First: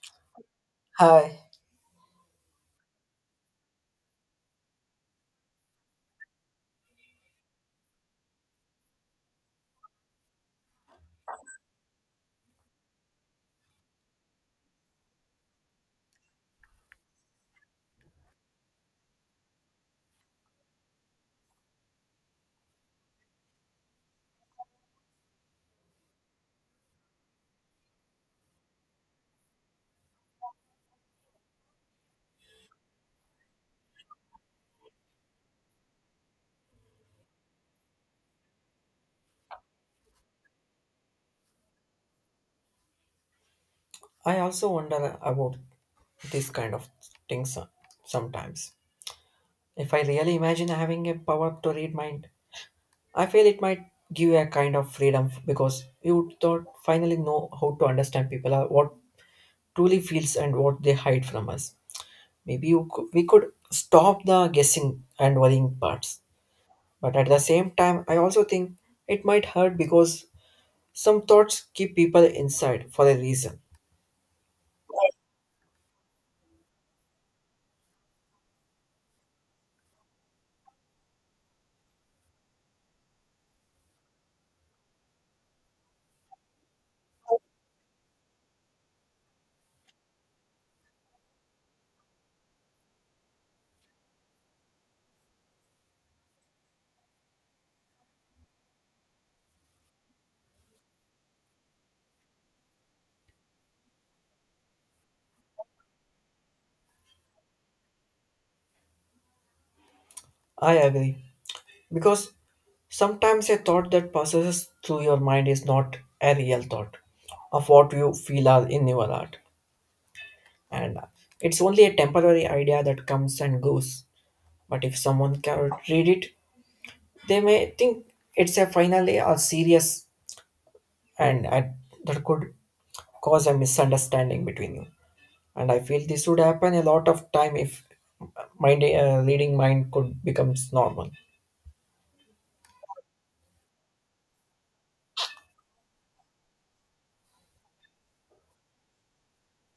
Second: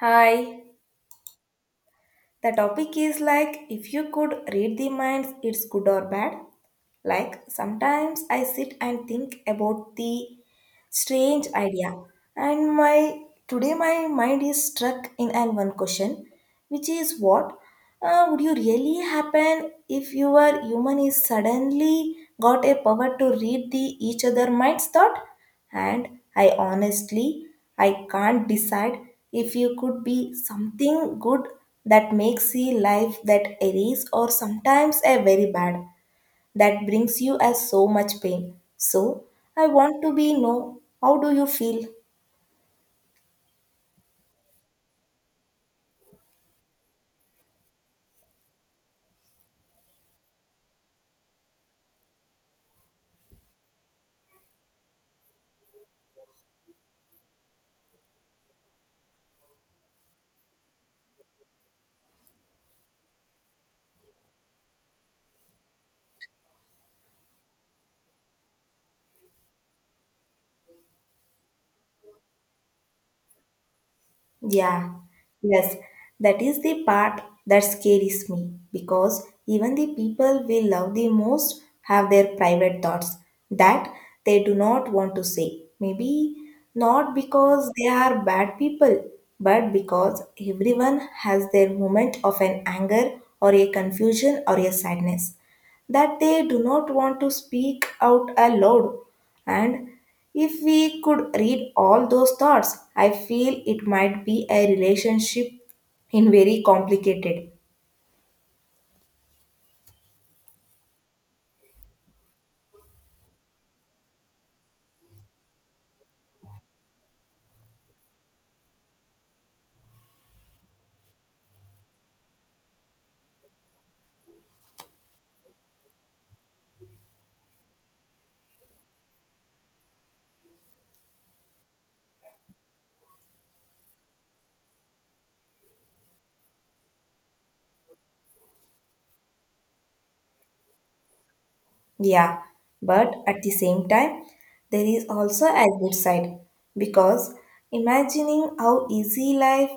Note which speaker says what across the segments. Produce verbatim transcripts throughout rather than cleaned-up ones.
Speaker 1: Hi,
Speaker 2: Hi.
Speaker 1: the topic is like if you could read the minds, it's good or bad. Like sometimes I sit and think about the strange idea, and my today my mind is struck in an one question, which is what uh, would you really happen if your human is suddenly got a power to read the each other mind's thought. And i honestly i can't decide if you could be something good that makes the life that erase, or sometimes a very bad that brings you as so much pain. So I want to be know, how do you feel?
Speaker 2: I also wonder about this kind of things so- sometimes. If I really imagine having a power to read mind, I feel it might give you a kind of freedom f- because you would thought finally know how to understand people or what truly feels and what they hide from us. Maybe you could, we could stop the guessing and worrying parts. But at the same time, I also think it might hurt because some thoughts keep people inside for a reason.
Speaker 1: Yeah, yes, that is the part that scares me, because even the people we love the most have their private thoughts that they do not want to say. Maybe not because they are bad people, but because everyone has their moment of an anger or a confusion or a sadness. That they do not want to speak out aloud. And if we could read all those thoughts, I feel it might be a relationship in very complicated.
Speaker 2: I agree. Because sometimes a thought that passes through your mind is not a real thought of what you feel are in your heart, and it's only a temporary idea that comes and goes. But if someone can read it, they may think it's a finally or serious, and uh, that could cause a misunderstanding between you. And I feel this would happen a lot of time if mind uh, reading mind could becomes normal.
Speaker 1: Yeah, but at the same time, there is also a good side, because imagining how easy life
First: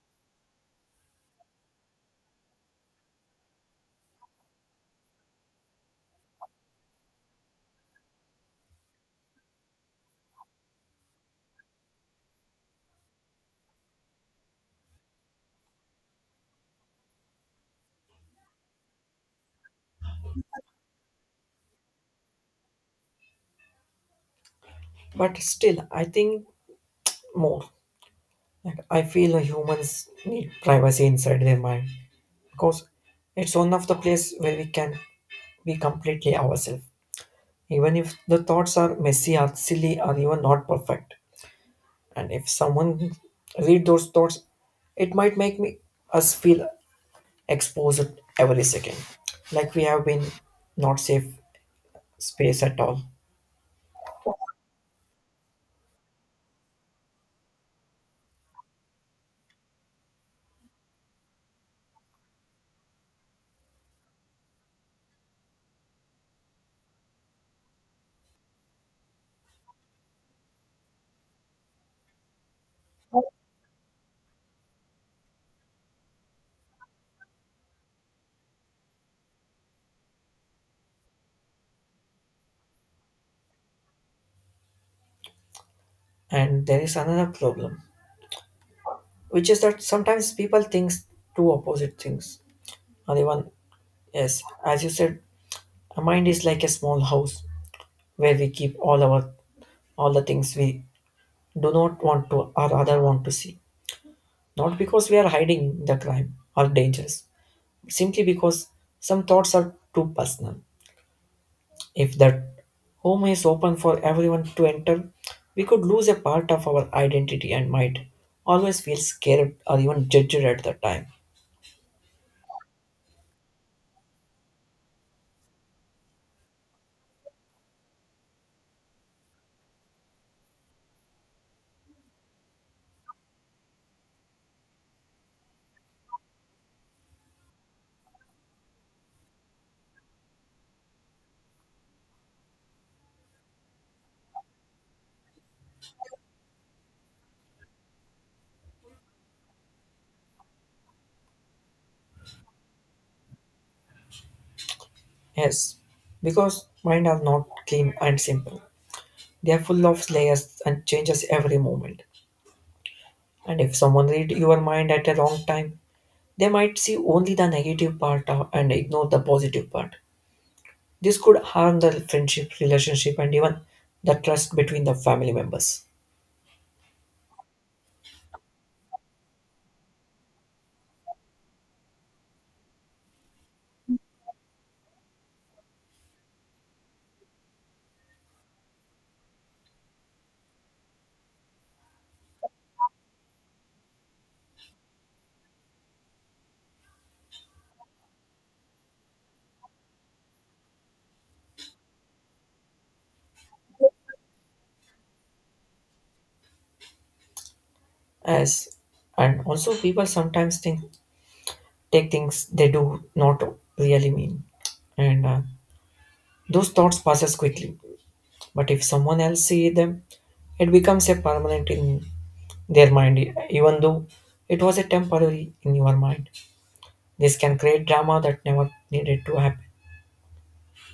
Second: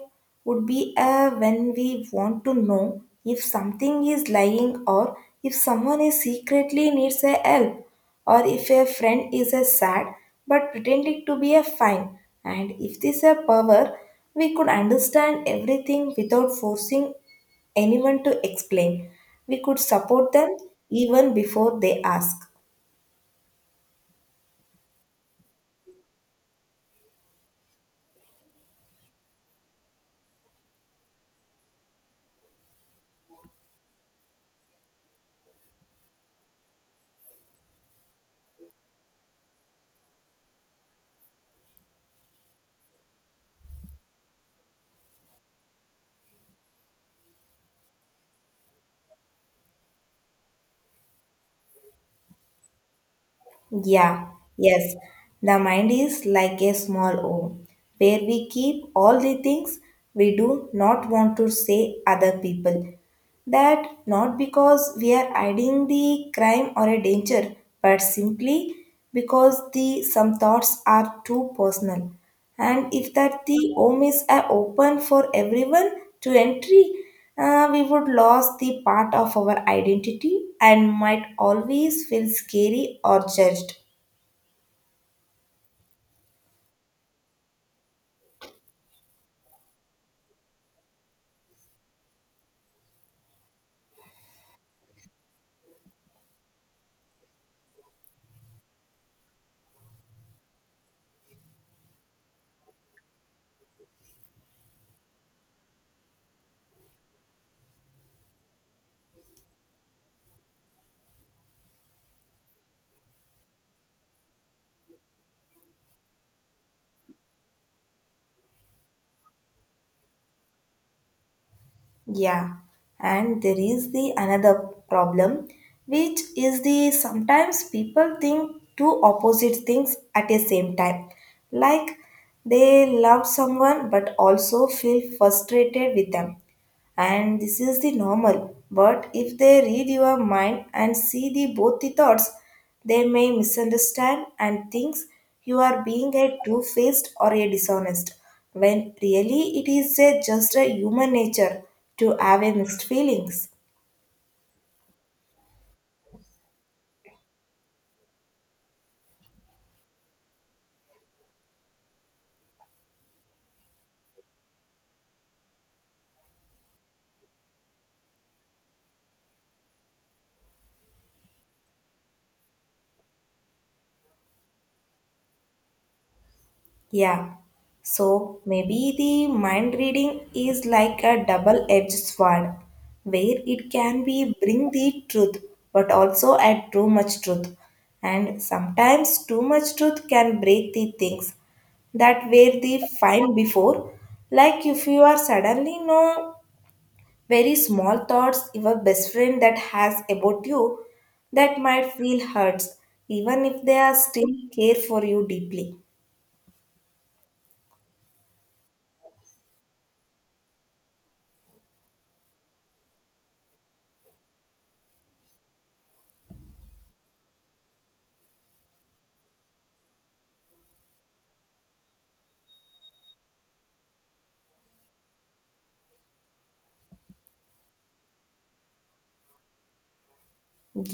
Speaker 1: would be uh, when we want to know if something is lying, or if someone is secretly needs a help, or if a friend is a sad but pretending to be a fine. And if this a power, we could understand everything without forcing anyone to explain. We could support them even before they ask.
Speaker 2: But still, I think more. And I feel like humans need privacy inside their mind because it's one of the place where we can be completely ourselves, even if the thoughts are messy or silly or even not perfect. And if someone read those thoughts, it might make me us feel exposed every second, like we have been not safe space at all.
Speaker 1: Yeah, yes, the mind is like a small home where we keep all the things we do not want to say other people. That not because we are hiding the crime or a danger, but simply because the some thoughts are too personal. And if that the home is uh, open for everyone to entry, uh, we would lose the part of our identity and might always feel scary or judged.
Speaker 2: And there is another problem, which is that sometimes people think two opposite things, or even yes, as you said. The mind is like a small house where we keep all our all the things we do not want to or rather want to see. Not because we are hiding the crime or dangers, simply because some thoughts are too personal. If that home is open for everyone to enter, we could lose a part of our identity and might always feel scared or even judged at the time.
Speaker 1: Yeah, and there is the another problem, which is the sometimes people think two opposite things at the same time, like they love someone but also feel frustrated with them, and this is the normal. But if they read your mind and see the both the thoughts, they may misunderstand and thinks you are being a two-faced or a dishonest, when really it is a, just a human nature to have a mixed feelings.
Speaker 2: Yes, because mind are not clean and simple. They are full of layers and changes every moment. And if someone read your mind at a wrong time, they might see only the negative part of- and ignore the positive part. This could harm the friendship, relationship, and even the trust between the family members.
Speaker 1: Yeah, so maybe the mind reading is like a double edged sword, where it can be bring the truth but also add too much truth, and sometimes too much truth can break the things that were the fine before, like if you are suddenly know very small thoughts your best friend that has about you, that might feel hurts even if they are still care for you deeply.
Speaker 2: As and also people sometimes think take things they do not really mean, and uh, those thoughts passes quickly. But if someone else see them, it becomes a permanent in their mind, even though it was a temporary in your mind. This can create drama that never needed to happen.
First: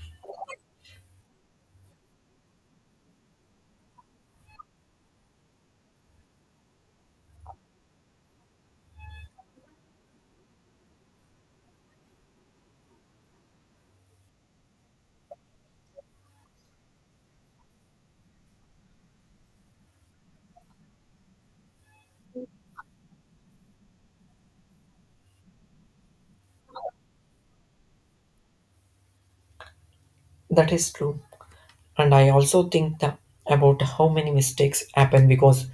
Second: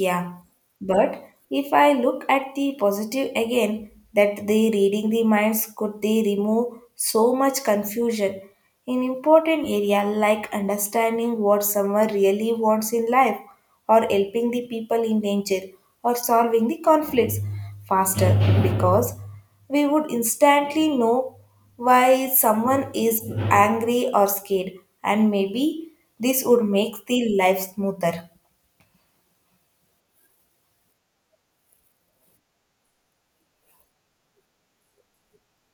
Speaker 1: Yeah, but if I look at the positive again, that the reading the minds could they remove so much confusion in important area, like understanding what someone really wants in life, or helping the people in danger, or solving the conflicts faster, because we would instantly know why someone is angry or scared, and maybe this would make the life smoother.
Speaker 2: That is true. And I also think tha- about how many mistakes happen because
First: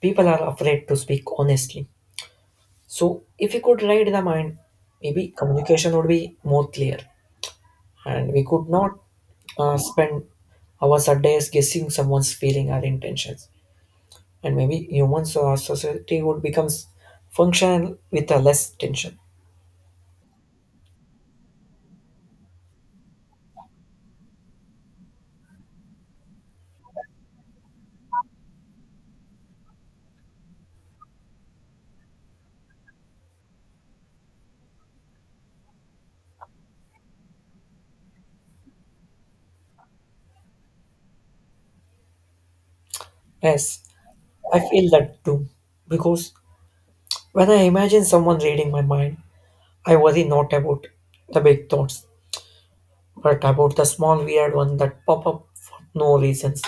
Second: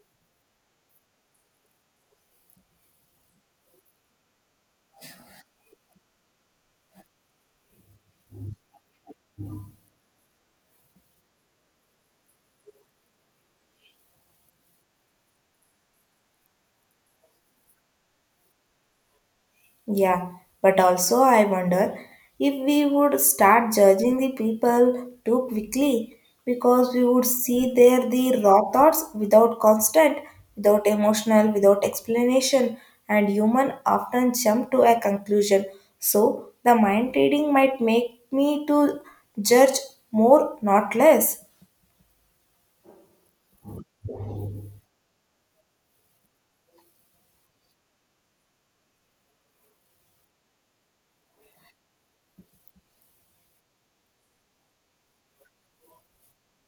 Speaker 2: people are afraid to speak honestly. So, if we could read the mind, maybe communication would be more clear. And we could not uh, spend hours or days guessing someone's feeling or intentions. And maybe humans or society would become functional with a less tension.
Speaker 1: Yeah, but also I wonder if we would start judging the people too quickly, because we would see there the raw thoughts without constant, without emotional, without explanation, and human often jump to a conclusion. So the mind reading might make me to judge more, not less.
Speaker 2: Yes, I feel that too. Because when I imagine someone reading my mind, I worry not about the big thoughts, but about the small weird ones that pop up for no reasons,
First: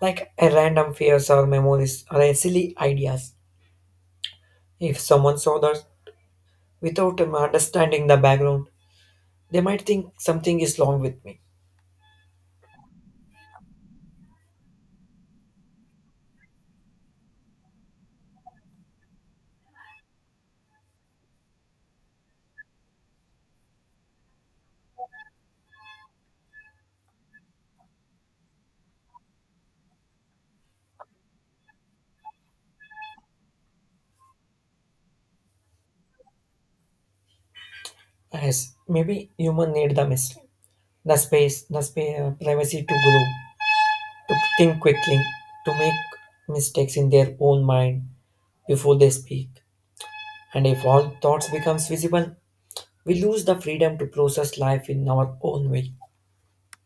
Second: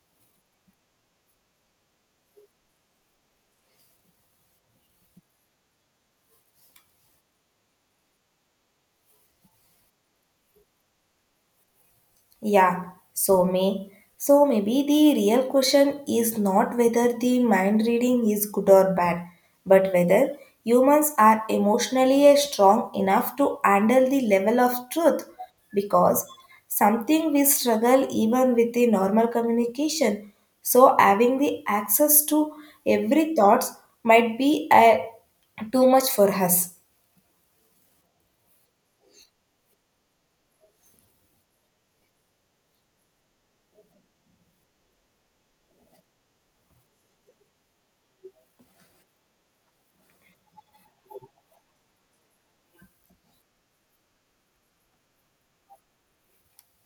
Speaker 2: like a random fears or memories or a silly ideas. If someone saw that without um, understanding the background, they might think something is wrong with me.
Speaker 1: Yeah, so may so maybe the real question is not whether the mind reading is good or bad, but whether humans are emotionally strong enough to handle the level of truth, because something we struggle even with the normal communication. So having the access to every thoughts might be a, too much for us.
Speaker 2: Yes, maybe human need the mystery, the space, the spa- privacy to grow, to think quickly, to make mistakes in their own mind before they speak. And if all thoughts becomes visible, we lose the freedom to process life in our own way.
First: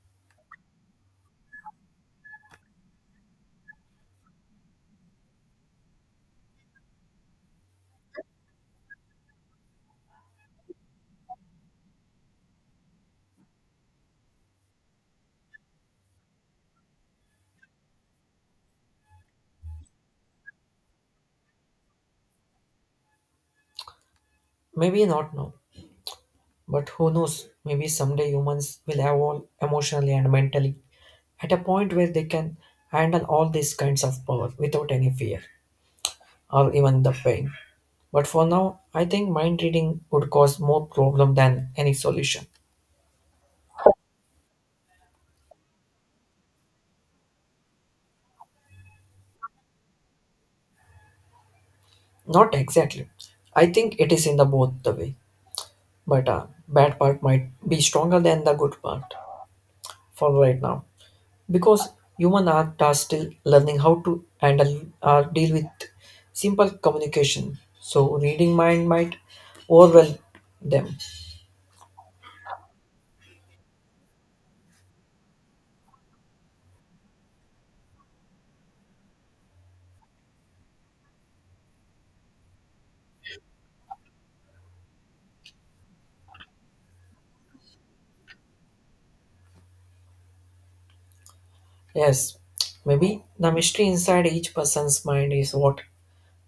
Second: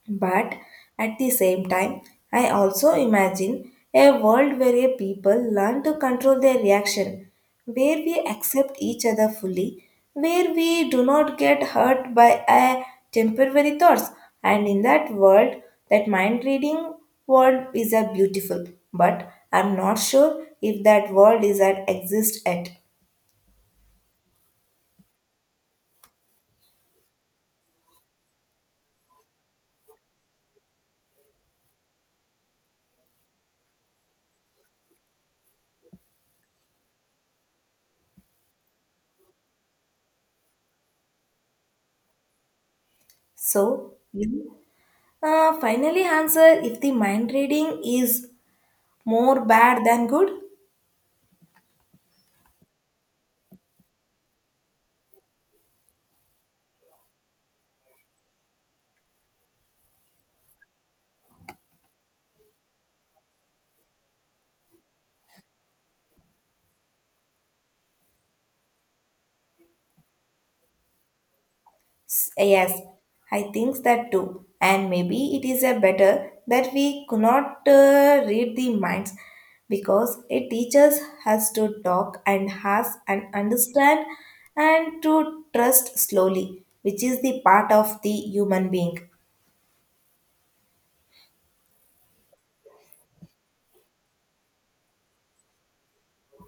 Speaker 1: But at the same time, I also imagine a world where a people learn to control their reaction, where we accept each other fully, where we do not get hurt by a temporary thoughts. And in that world, that mind reading world is a beautiful, but I'm not sure if that world is at exist at.
Speaker 2: Maybe not now, but who knows? Maybe someday humans will evolve emotionally and mentally at a point where they can handle all these kinds of power without any fear or even the pain. But for now, I think mind reading would cause more problem than any solution.
Speaker 1: So you uh, finally answer if the mind reading is more bad than good.
Speaker 2: Not exactly. I think it is in the both the way, but uh, bad part might be stronger than the good part for right now, because human art are still learning how to handle or deal with simple communication. So reading mind might overwhelm them.
Speaker 1: S- Yes, I think that too. And maybe it is a better that we could not uh, read the minds, because it teaches us to talk and has and understand and to trust slowly, which is the part of the human being.
Speaker 2: Yes, maybe the mystery inside each person's mind is what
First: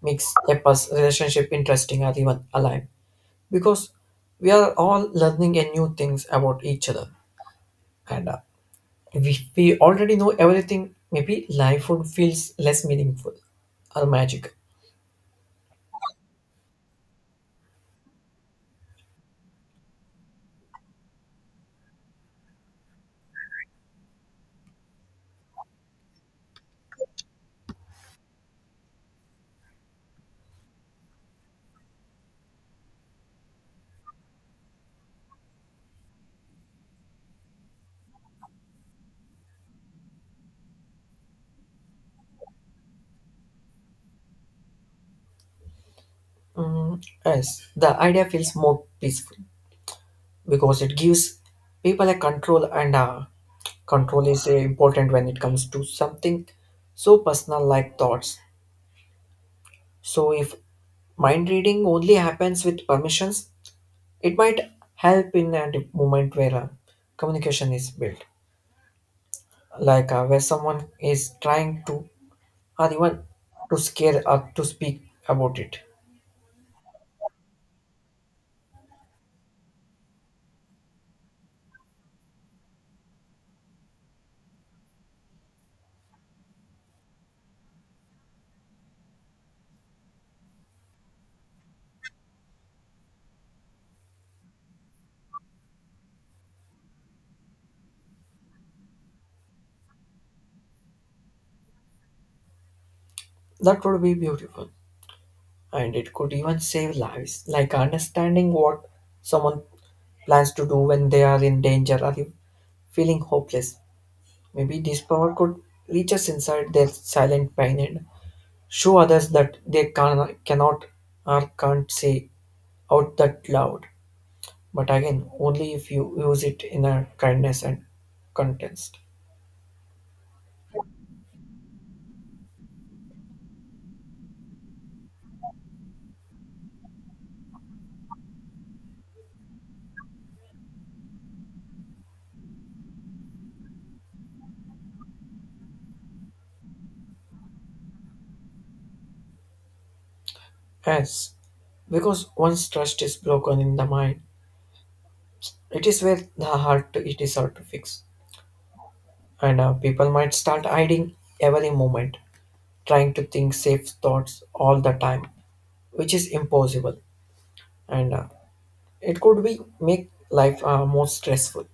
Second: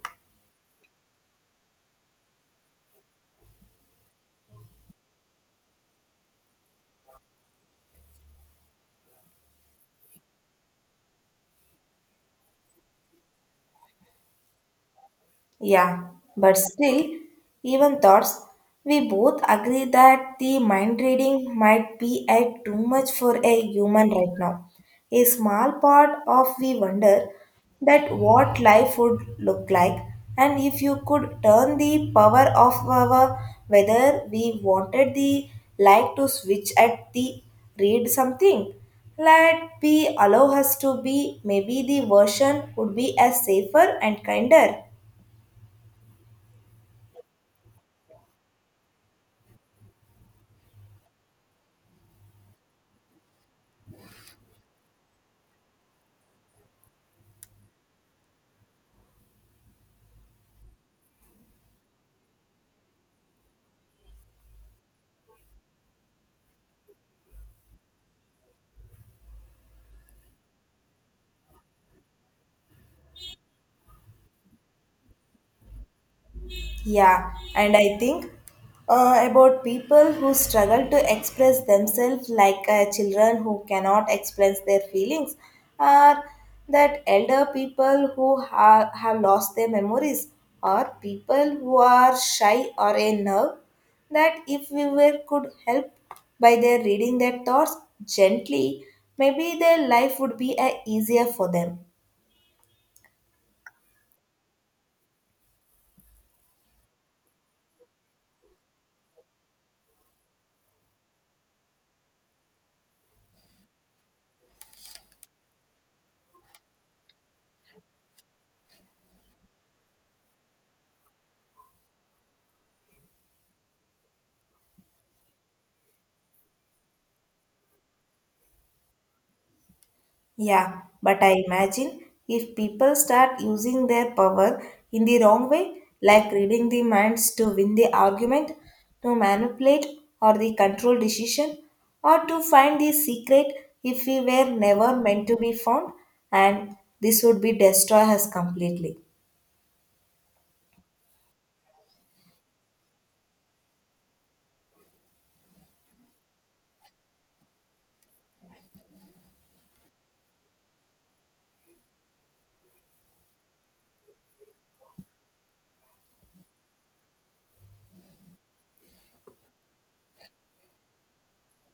Speaker 2: makes a pers- relationship interesting or even alive. Because we are all learning a new things about each other, and uh, if we already know everything, maybe life would feels less meaningful or magic.
Speaker 1: Yeah, but still, even thoughts, we both agree that the mind reading might be at too much for a human right now. A small part of we wonder that what life would look like, and if you could turn the power of our whether we wanted the light to switch at the read something. Let be allow us to be maybe the version would be as safer and kinder.
Speaker 2: Yes, the idea feels more peaceful, because it gives people a control, and uh, control is uh, important when it comes to something so personal like thoughts. So if mind reading only happens with permissions, it might help in a di- moment where uh, communication is built, like uh, where someone is trying to or even to scare or to speak about it.
Speaker 1: Yeah, and I think uh, about people who struggle to express themselves, like uh, children who cannot express their feelings, or that elder people who ha- have lost their memories, or people who are shy or a nerve. That if we were could help by their reading their thoughts gently, maybe their life would be uh, easier for them.
Speaker 2: That would be beautiful, and it could even save lives like understanding what someone plans to do when they are in danger or feeling hopeless. Maybe this power could reach us inside their silent pain and show others that they can, cannot or can't say out that loud. But again, only if you use it in a kindness and context.
Speaker 1: Yeah, but I imagine if people start using their power in the wrong way, like reading the minds to win the argument, to manipulate or the control decision, or to find the secret if we were never meant to be found, and this would be destroy us completely.
Speaker 2: Yes, because once trust is broken in the mind, it is where the heart it is hard to fix. And uh, people might start hiding every moment, trying to think safe thoughts all the time, which is impossible. And uh, it could be make life uh, more stressful.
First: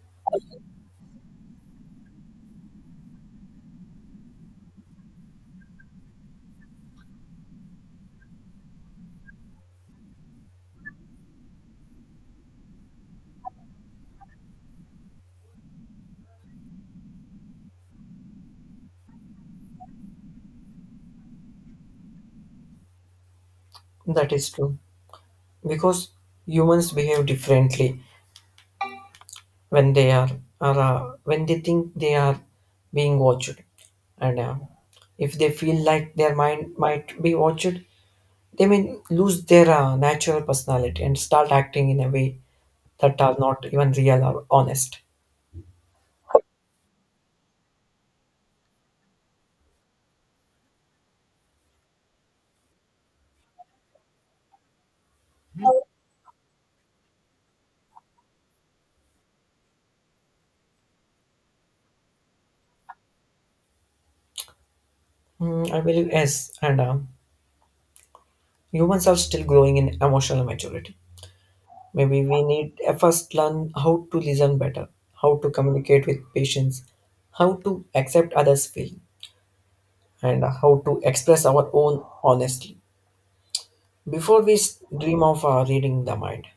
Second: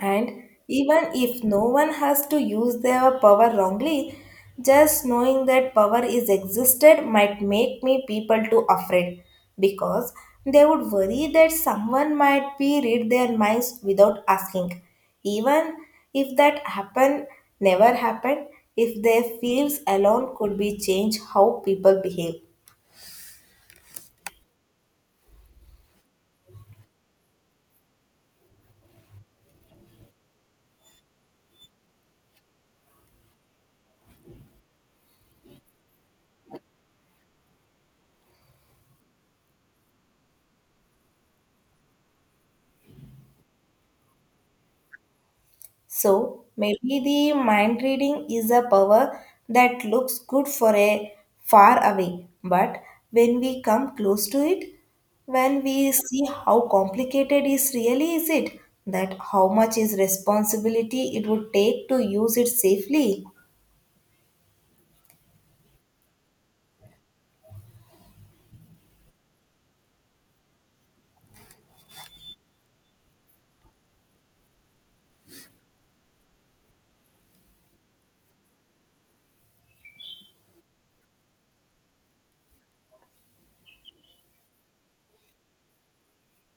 Speaker 1: And even if no one has to use their power wrongly, just knowing that power is existed might make me people too afraid, because they would worry that someone might be read their minds without asking. Even if that happen never happened, if their fears alone could be changed how people behave.
Speaker 2: That is true because humans behave differently when they are, are uh, when they think they are being watched, and uh, if they feel like their mind might be watched, they may lose their uh, natural personality and start acting in a way that are not even real or honest.
Speaker 1: So maybe the mind reading is a power that looks good for a far away, but when we come close to it, when we see how complicated is really is it, that how much is responsibility it would take to use it safely.
Speaker 2: Mm, I believe yes, and um humans are still growing in emotional maturity. Maybe we need uh, first learn how to listen better, how to communicate with patients, how to accept others' feeling, and how to express our own honestly. Before we s- dream of uh, reading the mind,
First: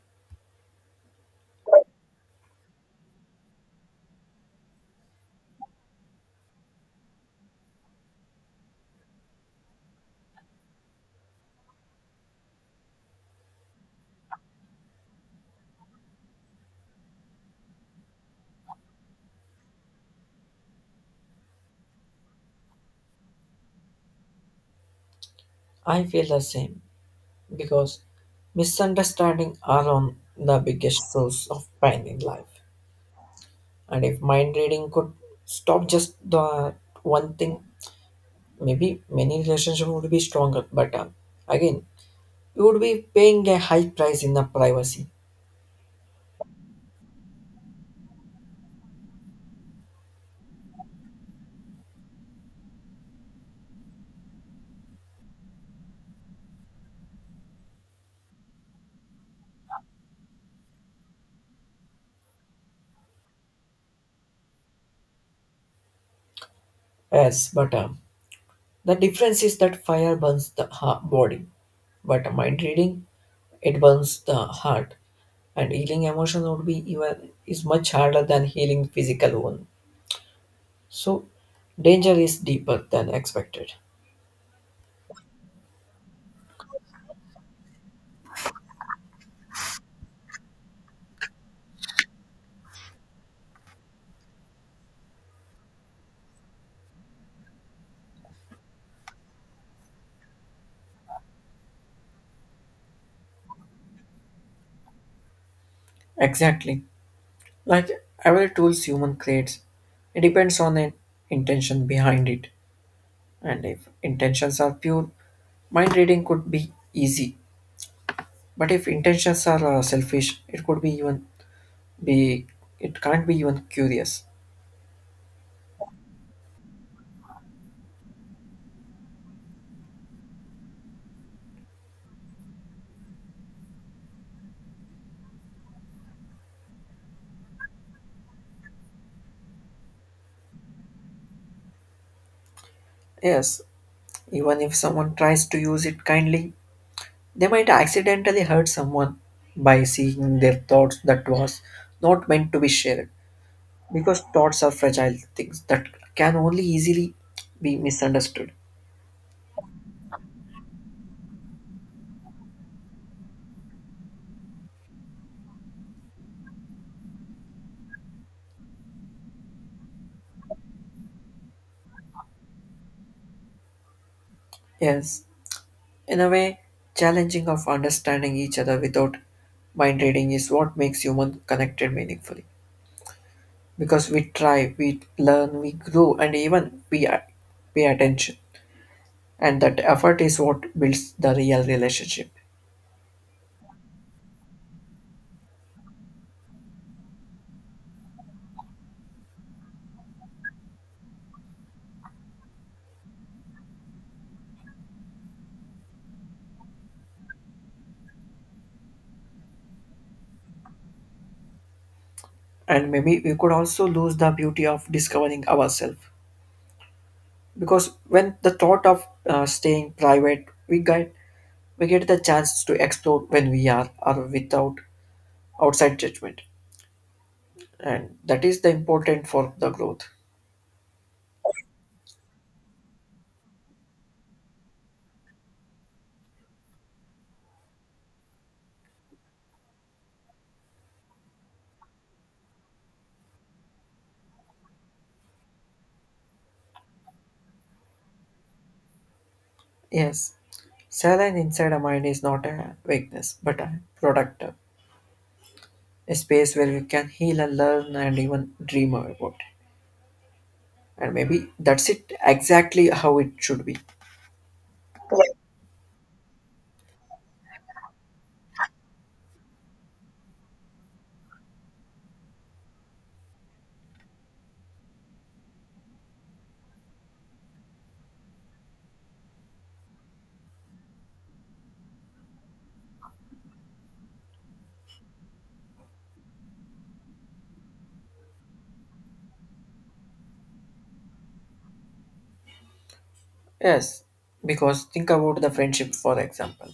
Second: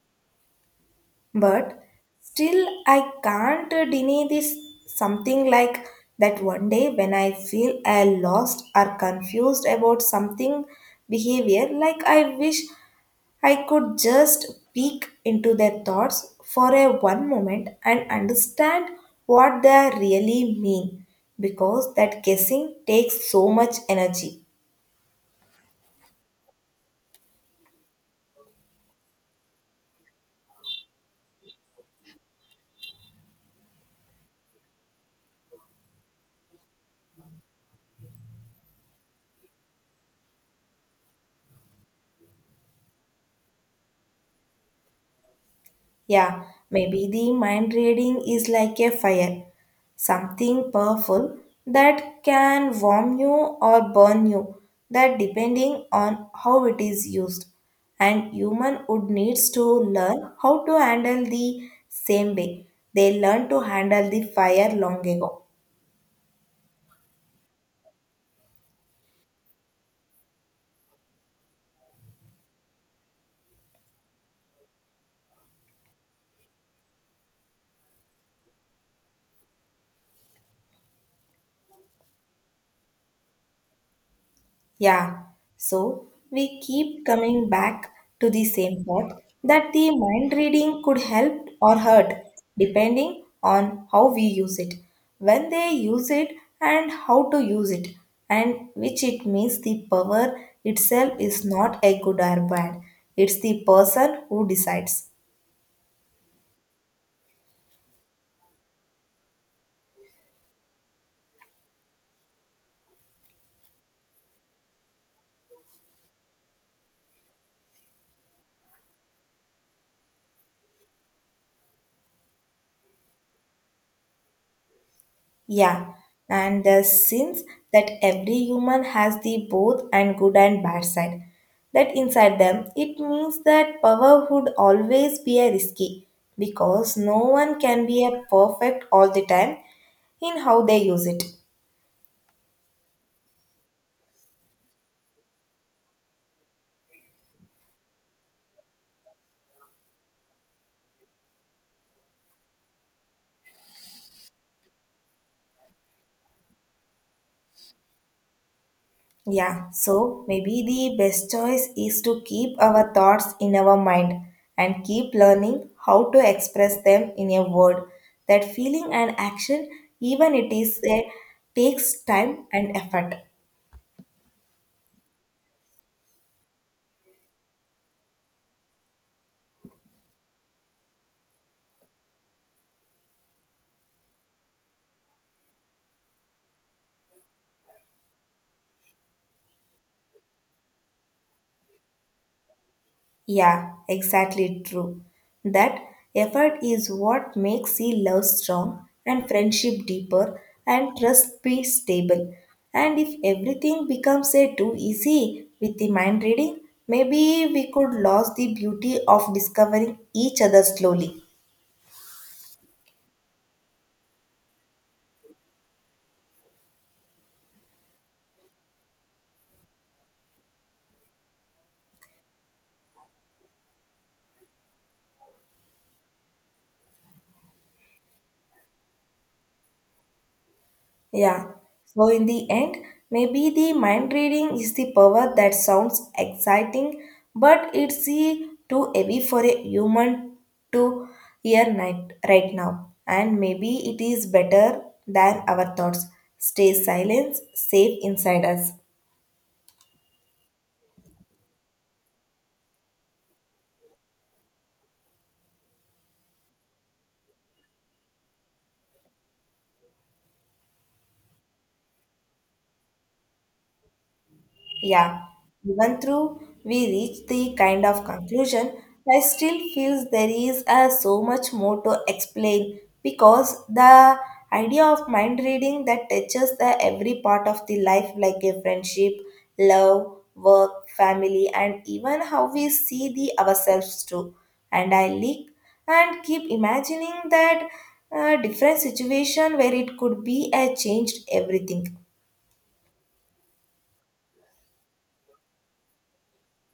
Speaker 1: But still I can't deny this something like that one day when I feel I lost or confused about something behavior, like I wish I could just peek into their thoughts for a one moment and understand what they really mean, because that guessing takes so much energy.
Speaker 2: I feel the same because misunderstanding are on the biggest source of pain in life. And if mind reading could stop just the one thing, maybe many relationships would be stronger. But uh, again, you would be paying a high price in the privacy.
Speaker 1: Yeah, maybe the mind reading is like a fire, something powerful that can warm you or burn you, that depending on how it is used. And human would needs to learn how to handle the same way they learn to handle the fire long ago.
Speaker 2: Yes, but um, the difference is that fire burns the ha- body, but mind reading, it burns the heart. And healing emotion would be even is much harder than healing physical one. So, danger is deeper than expected.
Speaker 1: Yeah, so we keep coming back to the same thought that the mind reading could help or hurt depending on how we use it, when they use it, and how to use it, and which it means the power itself is not a good or bad. It's the person who decides.
Speaker 2: Exactly. Like every tools human creates, it depends on the intention behind it. And if intentions are pure, mind reading could be easy. But if intentions are uh, selfish, it could be even be it can't be even curious.
Speaker 1: Yeah, and the sense that every human has the both and good and bad side. That inside them, it means that power would always be a risky, because no one can be a perfect all the time in how they use it.
Speaker 2: Yes, even if someone tries to use it kindly, they might accidentally hurt someone by seeing their thoughts that was not meant to be shared, because thoughts are fragile things that can only easily be misunderstood.
Speaker 1: Yeah, so maybe the best choice is to keep our thoughts in our mind and keep learning how to express them in a word. That feeling and action, even it is a takes time and effort.
Speaker 2: Yes, in a way, challenging of understanding each other without mind reading is what makes human connected meaningfully, because we try, we learn, we grow, and even we, we pay attention, and that effort is what builds the real relationship.
Speaker 1: Yeah, exactly true. That effort is what makes the love strong and friendship deeper and trust be stable. And if everything becomes a too easy with the mind reading, maybe we could lose the beauty of discovering each other slowly.
Speaker 2: And maybe we could also lose the beauty of discovering ourselves, because when the thought of uh, staying private we get we get the chance to explore when we are or without outside judgment, and that is the important for the growth.
Speaker 1: Yeah. So, in the end, maybe the mind reading is the power that sounds exciting, but it's the too heavy for a human to hear night, right now. And maybe it is better than our thoughts. Stay silent, safe inside us.
Speaker 2: Yes, saline inside a mind is not a weakness but a productive a space where we can heal and learn and even dream about it. And maybe that's it exactly how it should be.
Speaker 1: Yeah, even though we reach the kind of conclusion, I still feel there is uh, so much more to explain, because the idea of mind reading that touches the every part of the life, like a friendship, love, work, family, and even how we see the ourselves too. And I leak and keep imagining that uh, different situation where it could be a changed everything.
Speaker 2: Yes, because think about the friendship, for example,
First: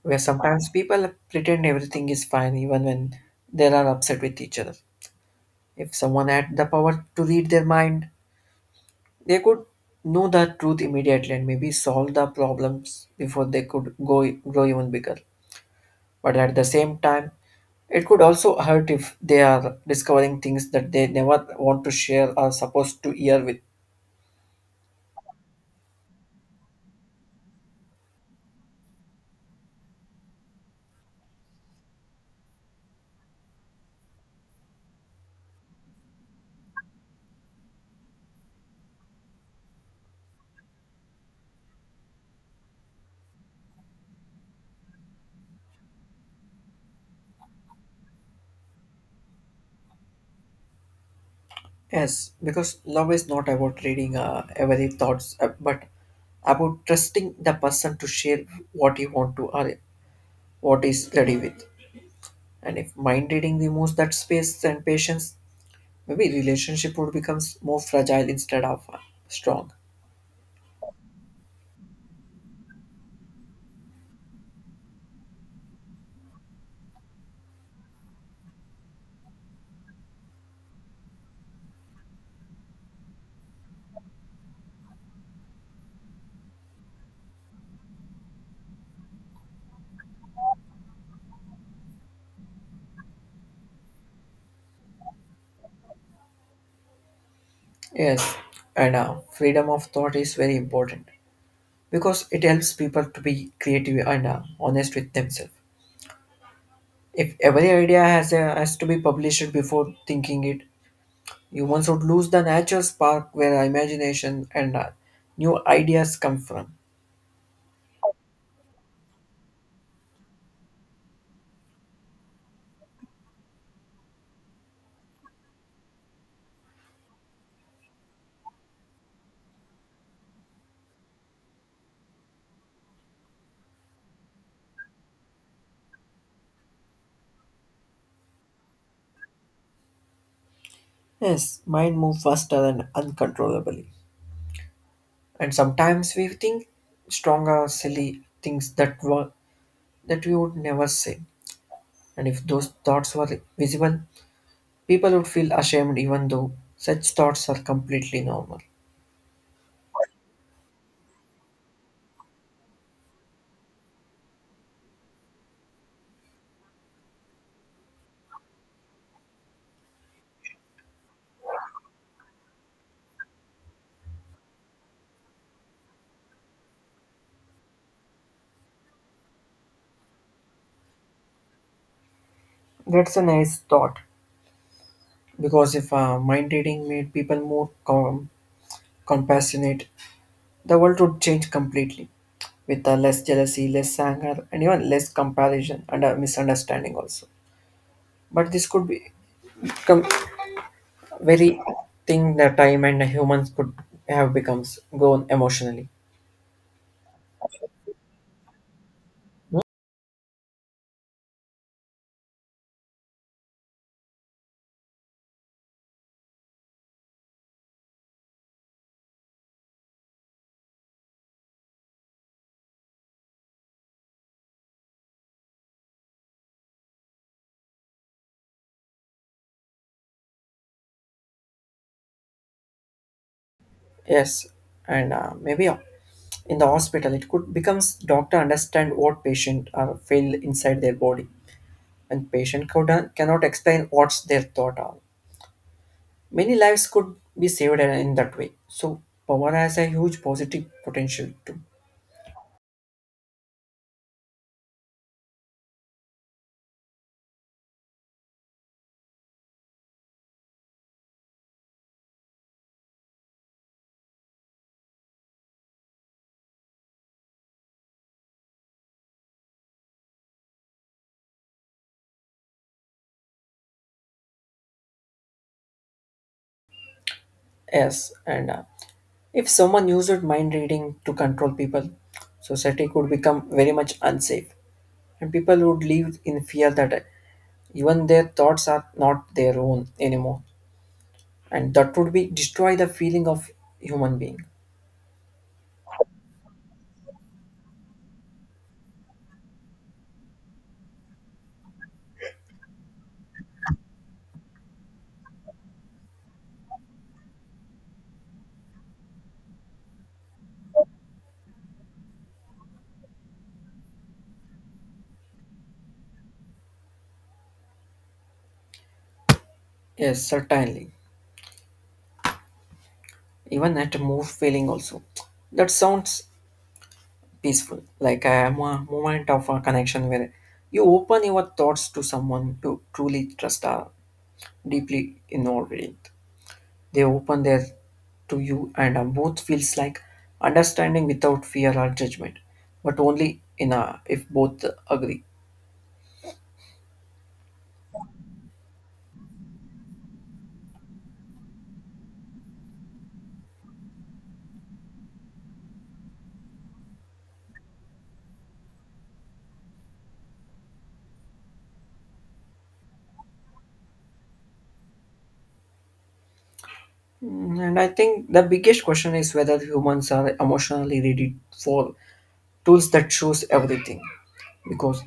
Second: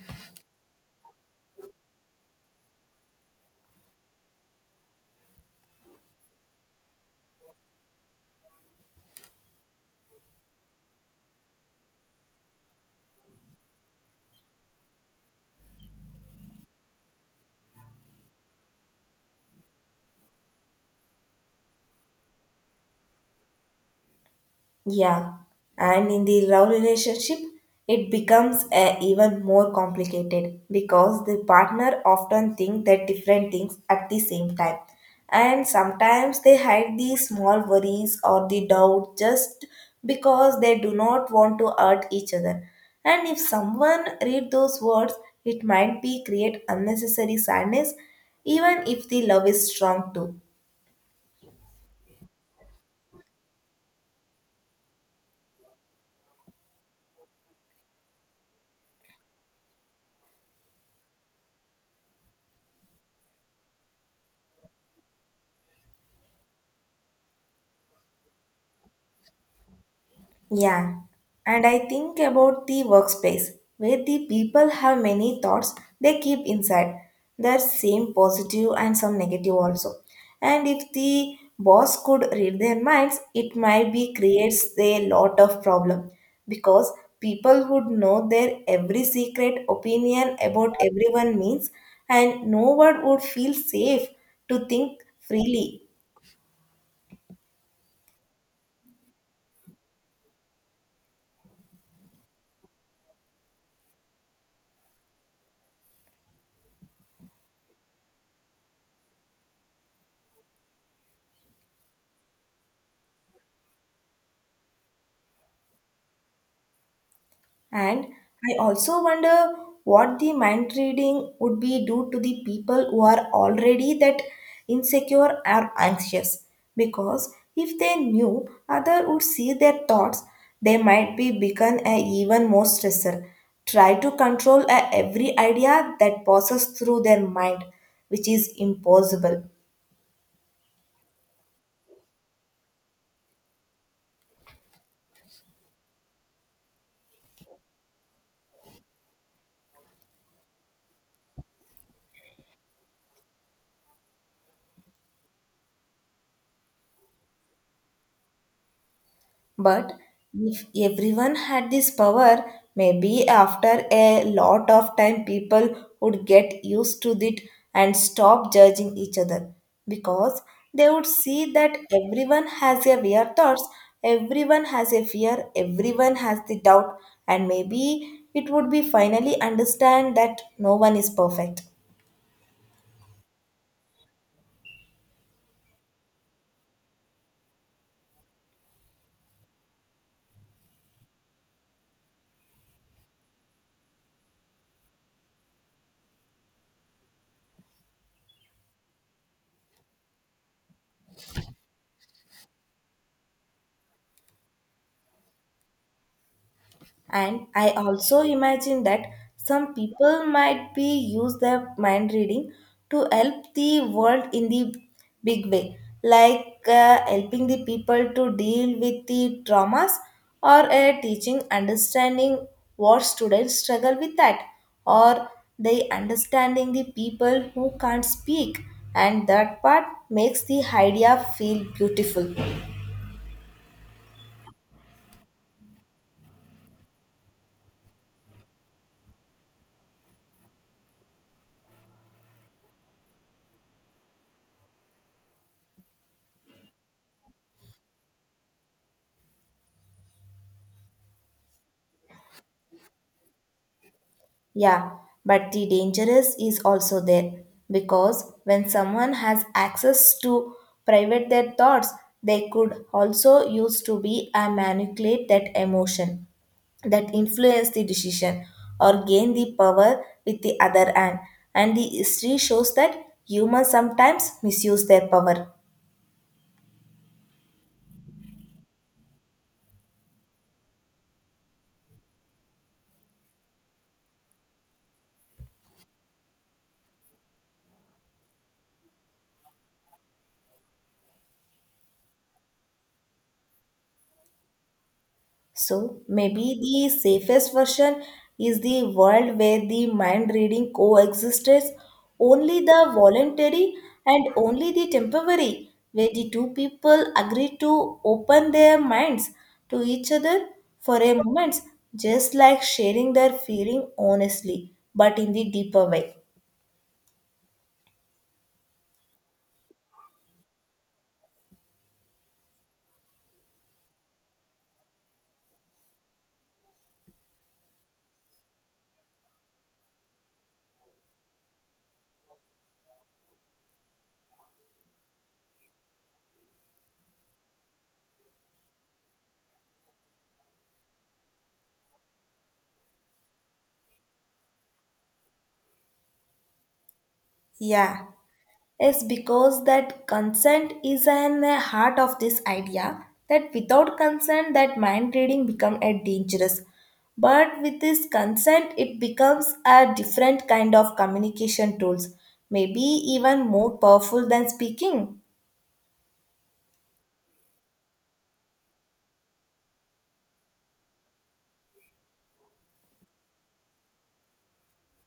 Speaker 2: where sometimes people pretend everything is fine even when they are upset with each other. If someone had the power to read their mind, they could know the truth immediately and maybe solve the problems before they could go grow even bigger. But at the same time, it could also hurt if they are discovering things that they never want to share or supposed to hear with.
Speaker 1: Yeah, and in the love relationship, it becomes uh, even more complicated, because the partner often think that different things at the same time. And sometimes they hide the small worries or the doubt just because they do not want to hurt each other. And if someone read those words, it might be create unnecessary sadness even if the love is strong too.
Speaker 2: Yes, because love is not about reading uh, every thoughts, uh, but about trusting the person to share what you want to or what is ready with. And if mind reading removes that space and patience, maybe relationship would becomes more fragile instead of uh, strong.
Speaker 1: Yeah, and I think about the workspace where the people have many thoughts they keep inside. There's same positive and some negative also. And if the boss could read their minds, it might be creates a lot of problem because people would know their every secret opinion about everyone means, and no one would feel safe to think freely.
Speaker 2: Yes, and uh, freedom of thought is very important because it helps people to be creative and uh, honest with themselves. If every idea has, a, has to be published before thinking it, humans would lose the natural spark where imagination and uh, new ideas come from.
Speaker 1: And I also wonder what the mind reading would be due to the people who are already that insecure or anxious. Because if they knew other would see their thoughts, they might be become a even more stressor. Try to control a every idea that passes through their mind, which is impossible.
Speaker 2: Yes, mind move faster and uncontrollably. And sometimes we think stronger, silly things that were that we would never say. And if those thoughts were visible, people would feel ashamed even though such thoughts are completely normal.
Speaker 1: But if everyone had this power, maybe after a lot of time, people would get used to it and stop judging each other because they would see that everyone has a weird thoughts, everyone has a fear, everyone has the doubt, and maybe it would be finally understand that no one is perfect.
Speaker 2: That's a nice thought because if uh, mind reading made people more com- compassionate, the world would change completely with uh, less jealousy, less anger, and even less comparison and uh, misunderstanding also. But this could be- become very thing that time and humans could have becomes gone emotionally.
Speaker 1: And I also imagine that some people might be use their mind reading to help the world in the big way, like uh, helping the people to deal with the traumas or uh, teaching understanding what students struggle with that, or they understanding the people who can't speak, and that part makes the idea feel beautiful.
Speaker 2: Yes, and uh, maybe uh, in the hospital it could becomes doctor understand what patient are feel inside their body, and patient could, cannot explain what's their thought are. Many lives could be saved in that way. So power has a huge positive potential too.
Speaker 1: Yeah, but the dangerous is also there because when someone has access to private their thoughts, they could also use to be and manipulate that emotion that influence the decision or gain the power with the other hand. And the history shows that humans sometimes misuse their power.
Speaker 2: Yes, and uh, if someone used mind reading to control people, society could become very much unsafe, and people would live in fear that uh, even their thoughts are not their own anymore, and that would be destroy the feeling of human being.
Speaker 1: So maybe the safest version is the world where the mind reading coexists only the voluntary and only the temporary, where the two people agree to open their minds to each other for a moment, just like sharing their feeling honestly, but in the deeper way.
Speaker 2: Yes, certainly. Even at a more feeling also, that sounds peaceful, like I am a moment of a connection where you open your thoughts to someone you truly trust are deeply involved in. They open their to you and uh, both feels like understanding without fear or judgment, but only in a if both agree.
Speaker 1: Yeah. Is because that consent is an uh, heart of this idea, that without consent that mind reading become a dangerous, but with this consent it becomes a different kind of communication tools, maybe even more powerful than speaking.
Speaker 2: Mm, and I think the biggest question is whether humans are emotionally ready for tools that shows everything, because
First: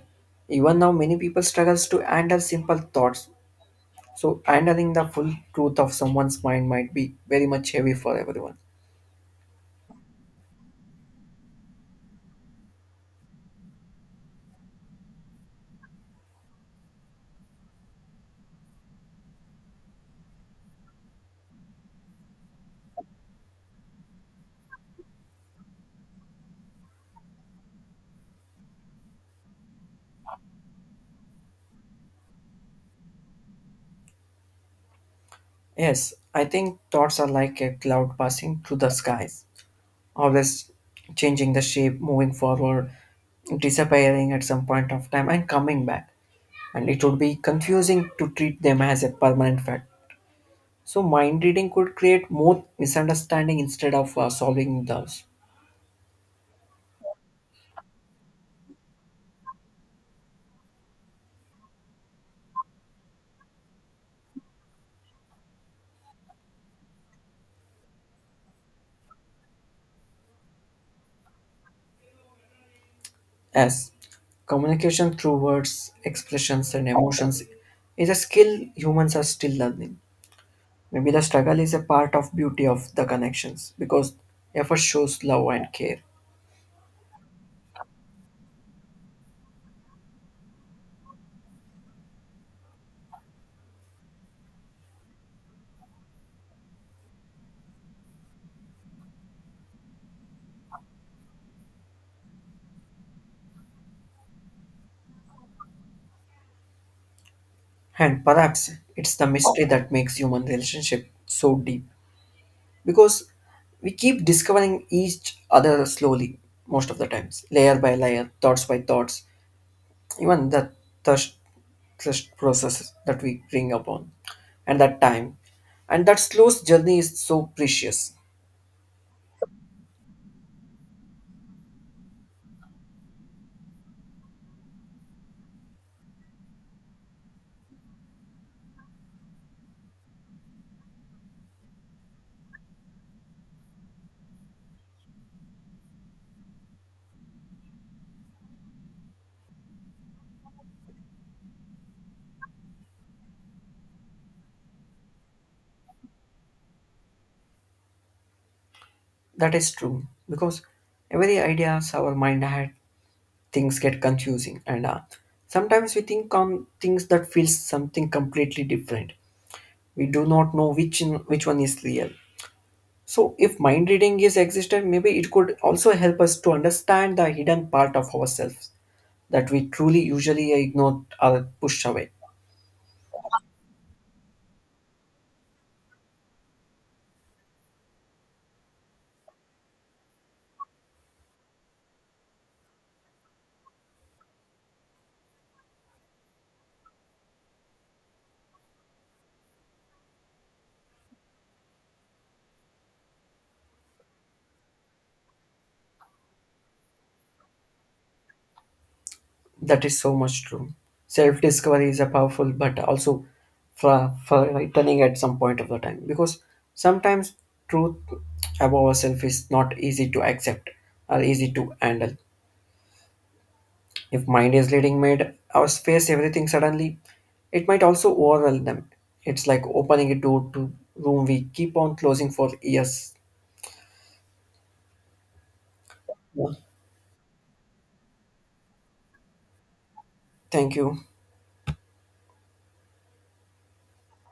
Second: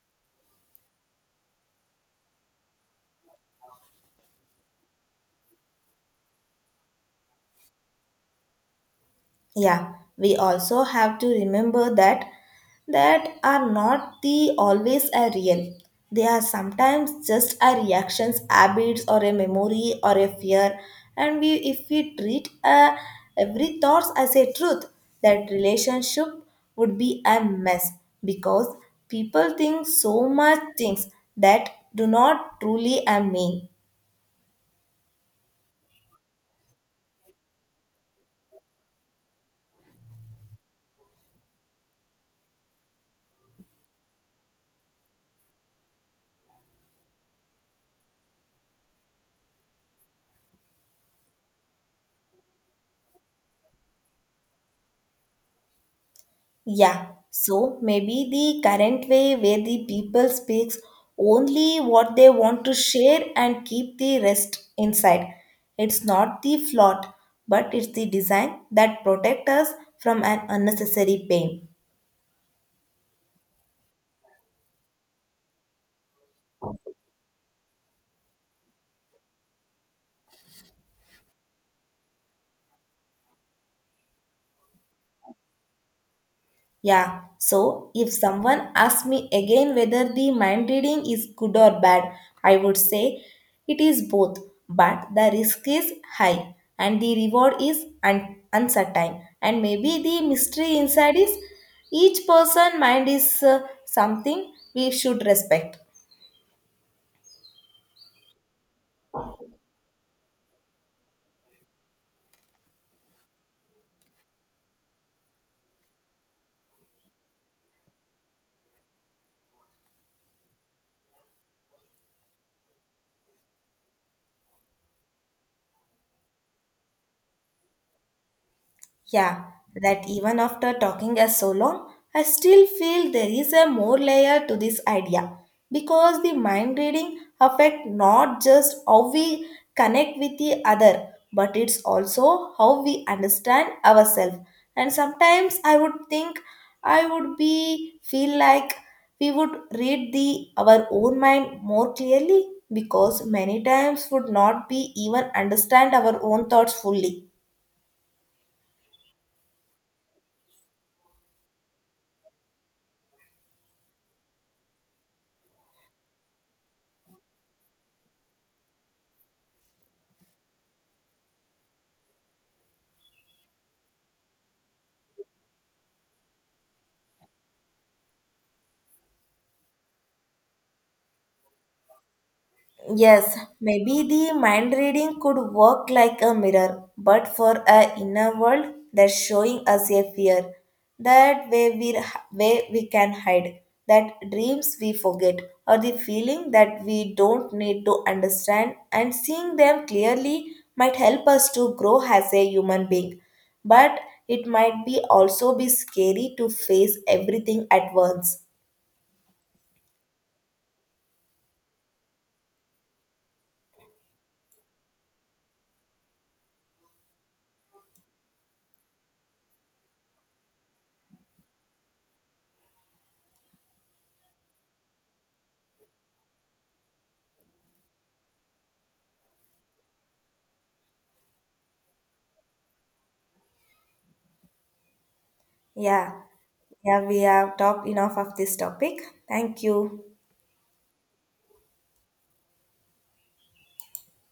Speaker 2: even now many people struggles to handle simple thoughts, so handling the full truth of someone's mind might be very much heavy for everyone.
Speaker 1: Yeah, we also have to remember that that are not the always a real. They are sometimes just our reactions habits or a memory or a fear, and we if we treat uh, every thoughts as a truth, that relationship would be a mess, because people think so much things that do not truly I mean.
Speaker 2: Yes, I think thoughts are like a cloud passing through the skies, always changing the shape, moving forward, disappearing at some point of time, and coming back. And it would be confusing to treat them as a permanent fact. So, mind reading could create more misunderstanding instead of uh, solving those.
Speaker 1: Yeah, so maybe the current way where the people speaks only what they want to share and keep the rest inside. It's not the flaw, but it's the design that protect us from an unnecessary pain.
Speaker 2: As communication through words, expressions, and emotions is a skill humans are still learning. Maybe the struggle is a part of beauty of the connections because effort shows love and care.
Speaker 1: Yeah, so if someone asks me again whether the mind reading is good or bad, I would say it is both, but the risk is high and the reward is un- uncertain, and maybe the mystery inside is each person mind is uh, something we should respect.
Speaker 2: And perhaps it's the mystery that makes human relationship so deep because we keep discovering each other slowly most of the times, layer by layer, thoughts by thoughts, even the thirst, thirst process that we bring upon and that time. And that slow journey is so precious.
Speaker 1: Yeah, that even after talking as so long, I still feel there is a more layer to this idea, because the mind reading affect not just how we connect with the other, but it's also how we understand ourselves. And sometimes I would think I would be feel like we would read the our own mind more clearly, because many times would not be even understand our own thoughts fully.
Speaker 2: That is true because every ideas our mind had things get confusing and uh, sometimes we think on things that feels something completely different, we do not know which in, which one is real, so if mind reading is existed maybe it could also help us to understand the hidden part of ourselves that we truly usually ignore or push away.
Speaker 1: Yes, maybe the mind reading could work like a mirror, but for a inner world that's showing us a fear, that way we way we can hide, that dreams we forget, or the feeling that we don't need to understand, and seeing them clearly might help us to grow as a human being. But it might be also be scary to face everything at once.
Speaker 2: That is so much true, self discovery is a powerful but also for frightening at some point of the time because sometimes truth about ourselves is not easy to accept or easy to handle. If mind is leading made our face everything suddenly, it might also overwhelm them. It's like opening a door to room we keep on closing for years.
Speaker 1: Yeah,
Speaker 2: Yeah.
Speaker 1: yeah, we have talked enough of this topic. Thank you.
Speaker 2: Thank you.